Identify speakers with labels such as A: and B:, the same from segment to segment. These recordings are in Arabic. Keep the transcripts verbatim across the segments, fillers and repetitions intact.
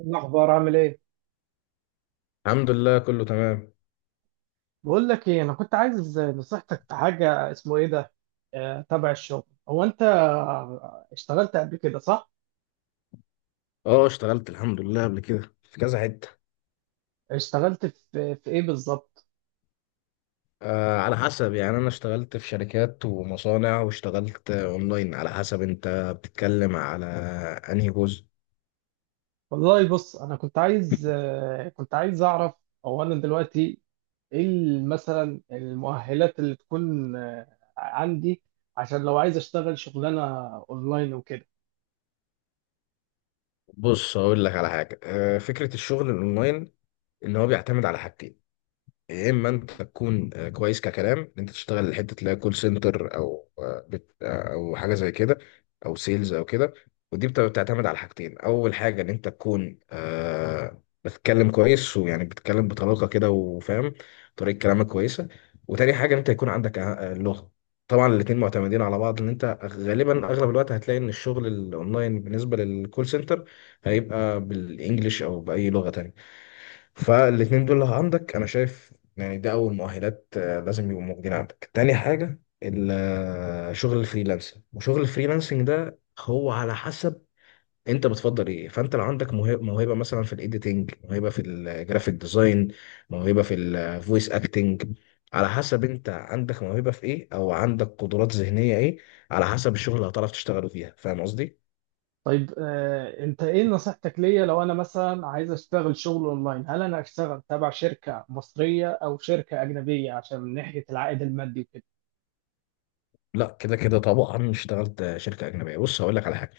A: الأخبار عامل إيه؟
B: الحمد لله كله تمام.
A: بقول لك إيه، أنا كنت عايز نصيحتك في حاجة اسمه إيه ده؟ آه، تبع الشغل. هو أنت اشتغلت قبل كده صح؟
B: اه، اشتغلت الحمد لله قبل كده في كذا حتة.
A: اشتغلت في في إيه بالظبط؟
B: آه على حسب، يعني انا اشتغلت في شركات ومصانع، واشتغلت آه، اونلاين، على حسب انت بتتكلم على انهي جزء.
A: والله بص، أنا كنت عايز آه، كنت عايز أعرف. هو أنا دلوقتي إيه ال- مثلا المؤهلات اللي تكون آه، عندي، عشان لو عايز أشتغل شغلانة أونلاين وكده.
B: بص هقول لك على حاجة، آه فكرة الشغل الاونلاين ان هو بيعتمد على حاجتين. يا اما انت تكون آه، كويس ككلام، ان انت تشتغل حته اللي هي كول سنتر، او آه، بت آه، او حاجه زي كده، او سيلز او كده. ودي بت- بتعتمد على حاجتين: اول حاجه ان انت تكون آه، بتتكلم كويس، ويعني بتتكلم بطلاقه كده وفاهم، طريقه كلامك كويسه. وتاني حاجه ان انت يكون عندك آه، آه، لغه. طبعا الاتنين معتمدين على بعض، ان انت غالبا اغلب الوقت هتلاقي ان الشغل الاونلاين بالنسبه للكول سنتر هيبقى بالانجلش او باي لغه تانية. فالاتنين دول لو عندك، انا شايف يعني ده أول مؤهلات آه، لازم يبقوا موجودين عندك. تاني حاجة، ال- آه، شغل الفريلانسنج. وشغل الفريلانسنج ده هو على حسب انت بتفضل ايه. فانت لو عندك موهبة, موهبة مثلا في الايديتنج، موهبة في الجرافيك ديزاين، موهبة في الفويس اكتنج، على حسب انت عندك موهبة في ايه، او عندك قدرات ذهنية ايه، على حسب الشغل اللي هتعرف تشتغله فيها. فاهم قصدي؟
A: طيب آه، انت ايه نصيحتك ليا لو انا مثلا عايز اشتغل شغل اونلاين؟ هل انا اشتغل تبع شركة مصرية او شركة اجنبية عشان من ناحية العائد المادي وكده؟
B: لا، كده كده طبعا اشتغلت شركة أجنبية. بص هقول لك على حاجة.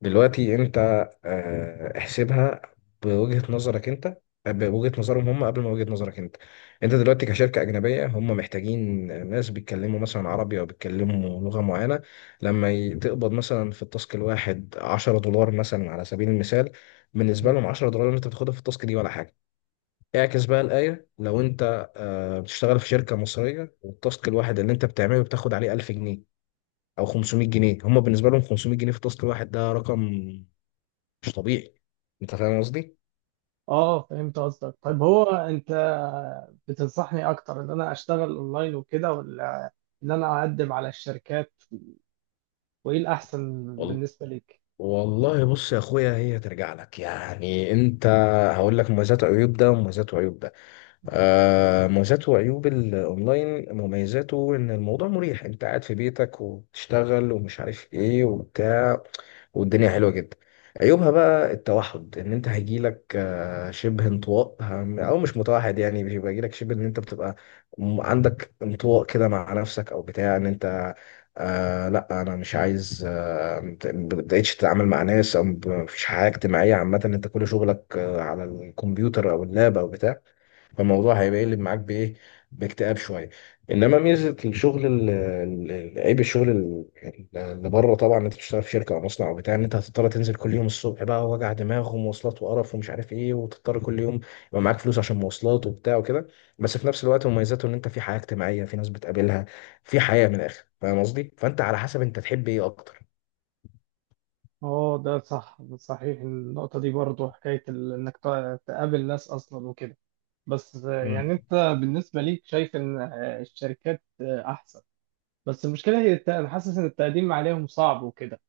B: دلوقتي انت آه، احسبها بوجهة نظرك انت، آه، بوجهة نظرهم هم قبل ما وجهة نظرك انت. انت دلوقتي كشركة أجنبية، هم محتاجين ناس بيتكلموا مثلا عربي أو بيتكلموا لغة معينة. لما ي- تقبض مثلا في التاسك الواحد عشرة دولار مثلا على سبيل المثال، بالنسبة
A: مم.
B: لهم عشرة دولار اللي انت بتاخدها في التاسك دي ولا حاجة. اعكس بقى الآية، لو انت آه، بتشتغل في شركة مصرية، والتاسك الواحد اللي انت بتعمله بتاخد عليه ألف جنيه او خمسمائة جنيه، هم بالنسبه لهم خمسمية جنيه في التاسك الواحد ده رقم مش طبيعي. انت فاهم قصدي؟
A: اه فهمت قصدك. طيب هو انت بتنصحني اكتر ان انا اشتغل اونلاين وكده، ولا ان انا اقدم على الشركات؟ وايه الاحسن
B: وال-
A: بالنسبة ليك؟
B: والله بص يا اخويا، هي ترجع لك يعني انت. هقول لك مميزات وعيوب ده، ومميزات وعيوب ده. آه مميزات وعيوب الاونلاين: مميزاته ان الموضوع مريح، انت قاعد في بيتك وبتشتغل ومش عارف ايه وبتاع، والدنيا حلوة جدا. عيوبها بقى التوحد، ان انت هيجيلك آه، شبه انطواء، هم- او مش متوحد يعني، بيبقى يجيلك شبه ان انت بتبقى م- عندك انطواء كده مع نفسك او بتاع، ان انت آه لا انا مش عايز، آه مت- ما بتبقاش تتعامل مع ناس، او مب- مفيش حياة اجتماعية عامة، انت كل شغلك آه على الكمبيوتر او اللاب او بتاع. فالموضوع هيبقى يقلب معاك بايه؟ باكتئاب شويه. انما ميزه الشغل ال- ال- ال- عيب الشغل ال- ال- اللي بره، طبعا إن انت بتشتغل في شركه او مصنع او بتاع، ان انت هتضطر تنزل كل يوم الصبح بقى، وجع دماغ ومواصلات وقرف ومش عارف ايه، وتضطر كل يوم يبقى معاك فلوس عشان مواصلات وبتاع وكده. بس في نفس الوقت مميزاته ان انت في حياه اجتماعيه، في ناس بتقابلها، في حياه من الاخر. فاهم قصدي؟ فانت على حسب انت تحب ايه اكتر.
A: اه ده صح، صحيح النقطة دي برضو، حكاية ال- انك تقابل ناس اصلا وكده. بس
B: مم.
A: يعني انت بالنسبه ليك شايف ان الشركات احسن. بس المشكله هي الت- انا حاسس ان التقديم عليهم صعب وكده.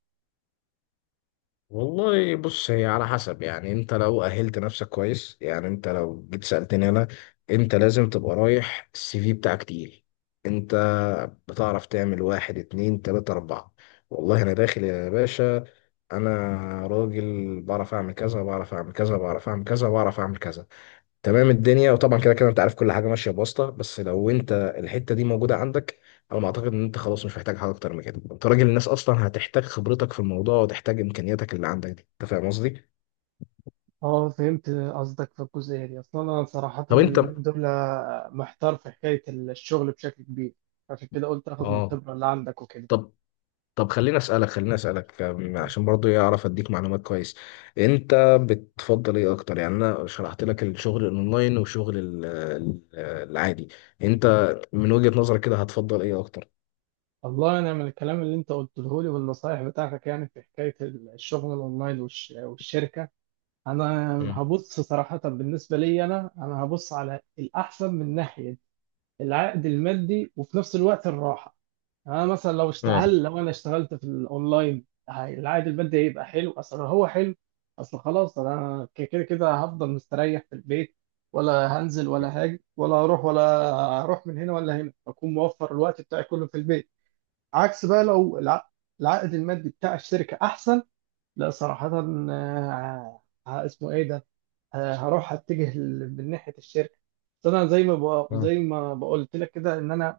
B: والله بص، هي على حسب يعني انت. لو اهلت نفسك كويس يعني، انت لو جيت سألتني انا، انت لازم تبقى رايح السي في بتاعك تقيل. انت بتعرف تعمل واحد، اتنين، تلاتة، اربعة. والله انا داخل يا باشا، انا راجل بعرف اعمل كذا، بعرف اعمل كذا، بعرف اعمل كذا، بعرف اعمل كذا. تمام الدنيا. وطبعا كده كده انت عارف، كل حاجه ماشيه بواسطه، بس لو انت الحته دي موجوده عندك، انا ما اعتقد ان انت خلاص مش محتاج حاجه اكتر من كده، انت راجل الناس اصلا هتحتاج خبرتك في الموضوع، وتحتاج امكانياتك اللي عندك دي. انت فاهم قصدي؟
A: اه فهمت قصدك في الجزئية دي. اصلا انا صراحة
B: طب انت
A: اليومين دول محتار في حكاية الشغل بشكل كبير، عشان كده قلت اخد من
B: اه
A: الخبرة اللي عندك وكده.
B: طب، طب خليني اسالك، خليني اسالك أم، عشان برضو إيه، اعرف اديك معلومات كويس. انت بتفضل ايه اكتر؟ يعني انا شرحت لك الشغل الاونلاين وشغل ال- ال- العادي. انت من وجهة نظرك كده هتفضل ايه اكتر؟
A: والله انا من الكلام اللي انت قلته لي والنصايح بتاعتك، يعني في حكايه الشغل الاونلاين والش- والشركه، انا
B: مم.
A: هبص صراحه. بالنسبه لي انا، انا هبص على الاحسن من ناحيه العائد المادي وفي نفس الوقت الراحه. يعني انا مثلا لو اشت...
B: مم.
A: هل لو انا اشتغلت في الاونلاين هي- العائد المادي هيبقى حلو؟ اصل هو حلو، اصل خلاص انا ك- كده كده هفضل مستريح في البيت، ولا هنزل ولا هاجي ولا هروح ولا هروح من هنا ولا هنا، اكون موفر الوقت بتاعي كله في البيت. عكس بقى لو الع... العائد المادي بتاع الشركه احسن، لا صراحه، آه، آه، اسمه ايه ده آه، هروح اتجه ل- من ناحيه الشركه. بس انا زي ما بق-
B: مم.
A: زي ما بقولت لك كده ان انا،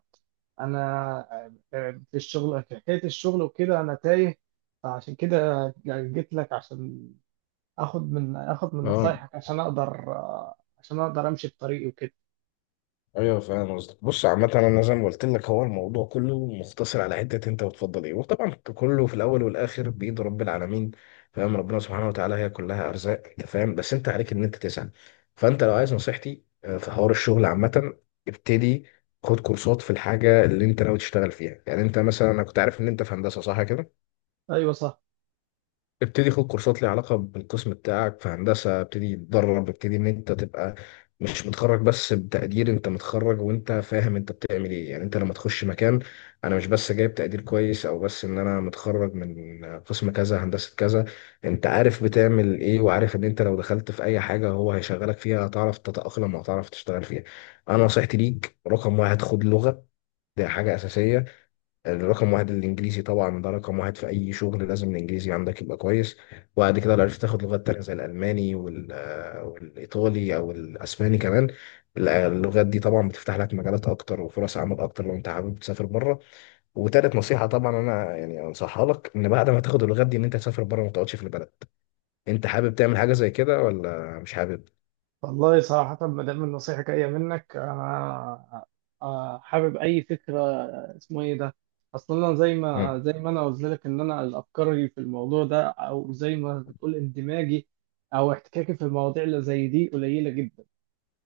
A: انا في الشغل، في حكايه الشغل وكده انا تايه. فعشان كده جيت لك عشان اخد من اخد من
B: اه،
A: نصايحك عشان اقدر آه، عشان اقدر امشي في طريقي وكده.
B: ايوه فاهم قصدك. بص عامة انا زي ما قلت لك، هو الموضوع كله مقتصر على حتة انت بتفضل ايه، وطبعا كله في الاول والاخر بيد رب العالمين. فاهم، ربنا سبحانه وتعالى هي كلها ارزاق. انت فاهم؟ بس انت عليك ان انت تسعى. فانت لو عايز نصيحتي آه، في حوار الشغل عامة، ابتدي خد كورسات في الحاجة اللي انت ناوي تشتغل فيها. يعني انت مثلا، انا كنت عارف ان انت في هندسة، صح كده؟
A: ايوه صح.
B: ابتدي خد كورسات ليها علاقة بالقسم بتاعك في هندسة. ابتدي تدرب، ابتدي ان انت تبقى مش متخرج بس بتقدير، انت متخرج وانت فاهم انت بتعمل ايه. يعني انت لما تخش مكان، انا مش بس جايب تقدير كويس، او بس ان انا متخرج من قسم كذا هندسة كذا، انت عارف بتعمل ايه، وعارف ان انت لو دخلت في اي حاجة هو هيشغلك فيها، هتعرف تتأقلم وهتعرف تشتغل فيها. انا نصيحتي ليك رقم واحد، خد لغة. دي حاجة أساسية. الرقم واحد الانجليزي طبعا، ده رقم واحد في اي شغل، لازم الانجليزي عندك يبقى كويس. وبعد كده لو عرفت تاخد لغات تانية زي الالماني، وال- آه، والايطالي او الاسباني كمان. ال- اللغات دي طبعا بتفتح لك مجالات اكتر وفرص عمل اكتر، لو انت حابب تسافر بره. وتالت نصيحة طبعا انا يعني انصحها لك، ان بعد ما تاخد اللغات دي ان انت تسافر بره، ما تقعدش في البلد. انت حابب تعمل حاجة زي كده ولا مش حابب؟
A: والله صراحه ما دام النصيحه جايه منك، انا آه، حابب اي فكره. آه، اسمه ايه ده اصلا انا زي
B: مم.
A: ما زي ما انا قلت لك ان انا الافكار في الموضوع ده، او زي ما بتقول اندماجي او احتكاكي في المواضيع اللي زي دي قليله جدا.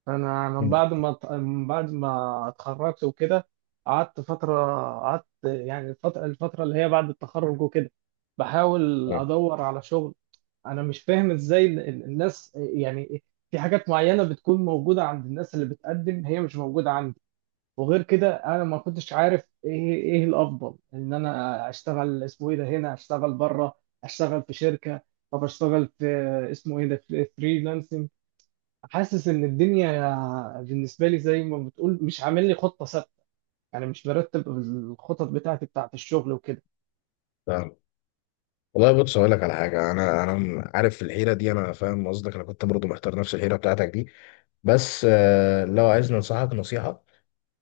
A: انا من
B: مم.
A: بعد ما من بعد ما اتخرجت وكده قعدت فتره، قعدت يعني الفتره، الفتره اللي هي بعد التخرج وكده بحاول ادور على شغل. انا مش فاهم ازاي ال- ال- الناس يعني في حاجات معينه بتكون موجوده عند الناس اللي بتقدم، هي مش موجوده عندي. وغير كده انا ما كنتش عارف ايه، ايه الافضل، ان انا اشتغل، اسمه ايه ده هنا، اشتغل بره، اشتغل في شركه، طب اشتغل في اسمه ايه ده فريلانسنج. حاسس ان الدنيا بالنسبه لي زي ما بتقول مش عامل لي خطه ثابته، يعني مش برتب الخطط بتاعتي بتاعت الشغل وكده.
B: تمام. والله بص اقول لك على حاجه، انا انا عارف في الحيره دي، انا فاهم قصدك، انا كنت برضو محتار نفس الحيره بتاعتك دي. بس آه، لو عايزني انصحك نصيحة،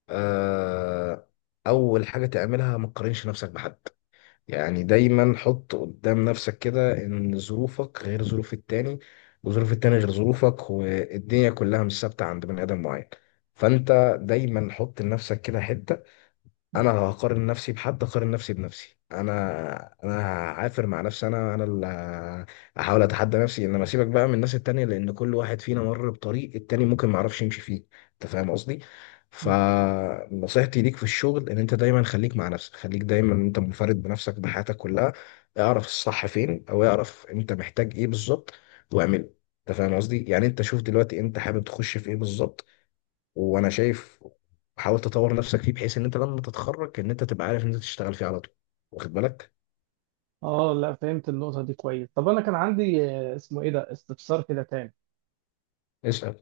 B: آه، اول حاجة تعملها ما تقارنش نفسك بحد. يعني دايما حط قدام نفسك كده ان ظروفك غير ظروف التاني، وظروف التاني غير ظروفك، والدنيا كلها مش ثابتة عند بني ادم معين. فانت دايما حط لنفسك كده حتة، انا هقارن نفسي بحد، اقارن نفسي بنفسي انا انا هعافر مع نفسي، انا انا اللي هحاول اتحدى نفسي. انما سيبك بقى من الناس التانية، لان كل واحد فينا مر بطريق التاني ممكن معرفش يمشي فيه. انت فاهم قصدي؟
A: مم.
B: فنصيحتي ليك في الشغل ان انت دايما خليك مع نفسك، خليك دايما انت منفرد بنفسك بحياتك كلها. اعرف الصح فين، او اعرف انت محتاج ايه بالظبط، واعمله. انت فاهم قصدي؟ يعني انت شوف دلوقتي انت حابب تخش في ايه بالظبط، وانا شايف حاول تطور نفسك فيه، بحيث ان انت لما تتخرج ان انت تبقى عارف ان انت تشتغل فيه على طول. واخد بالك؟
A: اه لا، فهمت النقطه دي كويس. طب انا كان عندي آه، اسمه ايه ده استفسار كده تاني.
B: اسال.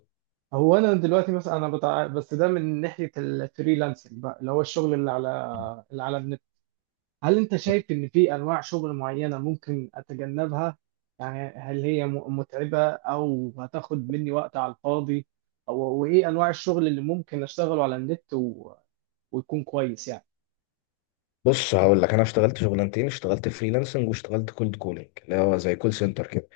A: هو انا دلوقتي مثلا انا بتاع، بس ده من ناحيه الفريلانسنج بقى، اللي هو الشغل اللي على، اللي على النت، هل انت شايف ان في انواع شغل معينة ممكن اتجنبها؟ يعني هل هي م- متعبة او هتاخد مني وقت على الفاضي؟ او وايه انواع الشغل اللي ممكن اشتغله على النت و... ويكون كويس يعني؟
B: بص هقول لك، انا اشتغلت شغلانتين: اشتغلت فريلانسنج واشتغلت كولد كولينج اللي هو زي كول سنتر كده.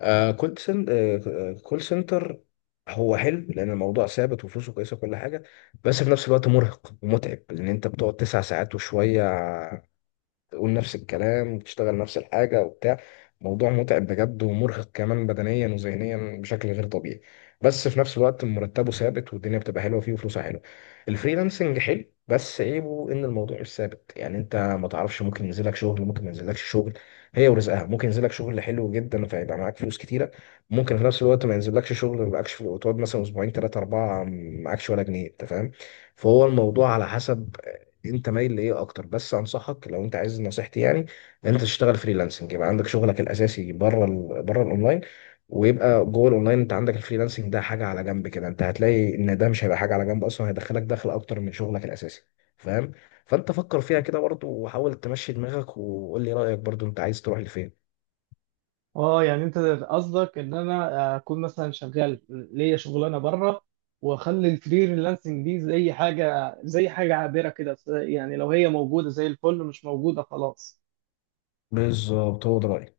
B: آه كولد سن... آه كول سنتر هو حلو، لان الموضوع ثابت وفلوسه كويسه وكل حاجه. بس في نفس الوقت مرهق ومتعب، لان انت بتقعد تسع ساعات وشويه تقول نفس الكلام وتشتغل نفس الحاجة وبتاع. موضوع متعب بجد، ومرهق كمان بدنيا وذهنيا بشكل غير طبيعي. بس في نفس الوقت مرتبه ثابت، والدنيا بتبقى حلوة فيه وفلوسه حلوة. الفريلانسنج حلو، بس عيبه ان الموضوع مش ثابت، يعني انت ما تعرفش، ممكن ينزلك شغل ممكن ما ينزلكش شغل. هي ورزقها، ممكن ينزلك شغل حلو جدا فيبقى معاك فلوس كتيرة، ممكن في نفس الوقت ما ينزلكش شغل ما يبقاكش في- وتقعد مثلا اسبوعين ثلاثة أربعة معاكش ولا جنيه. انت فاهم؟ فهو الموضوع على حسب انت مايل لايه اكتر، بس انصحك لو انت عايز نصيحتي يعني، ان انت تشتغل فريلانسنج يبقى عندك شغلك الاساسي بره ال... بره الاونلاين، ويبقى جوه الاونلاين انت عندك الفريلانسنج ده، حاجه على جنب كده. انت هتلاقي ان ده مش هيبقى حاجه على جنب اصلا، هيدخلك دخل اكتر من شغلك الاساسي. فاهم؟ فانت فكر فيها كده برضو، وحاول تمشي دماغك وقول لي رايك برضو، انت عايز تروح لفين.
A: اه يعني انت قصدك ان انا اكون مثلا شغال ليا شغلانه بره، واخلي الفريلانسنج دي زي حاجه، زي حاجه عابره كده، يعني لو هي موجوده زي الفل، مش موجوده خلاص؟
B: بالظبط، هو ده رايي.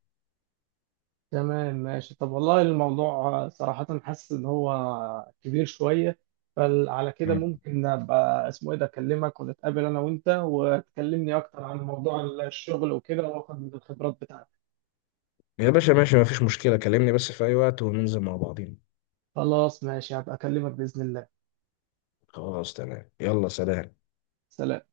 A: تمام ماشي. طب والله الموضوع صراحة حاسس إن هو كبير شوية. فعلى كده
B: مم.
A: ممكن أبقى اسمه إيه ده أكلمك، ونتقابل أنا وأنت وتكلمني أكتر عن موضوع الشغل وكده، وآخد من الخبرات بتاعتك.
B: يا باشا ماشي، مفيش مشكله، كلمني بس في اي وقت وننزل مع بعضين.
A: خلاص ماشي، هبقى أكلمك بإذن الله.
B: خلاص تمام، يلا سلام.
A: سلام.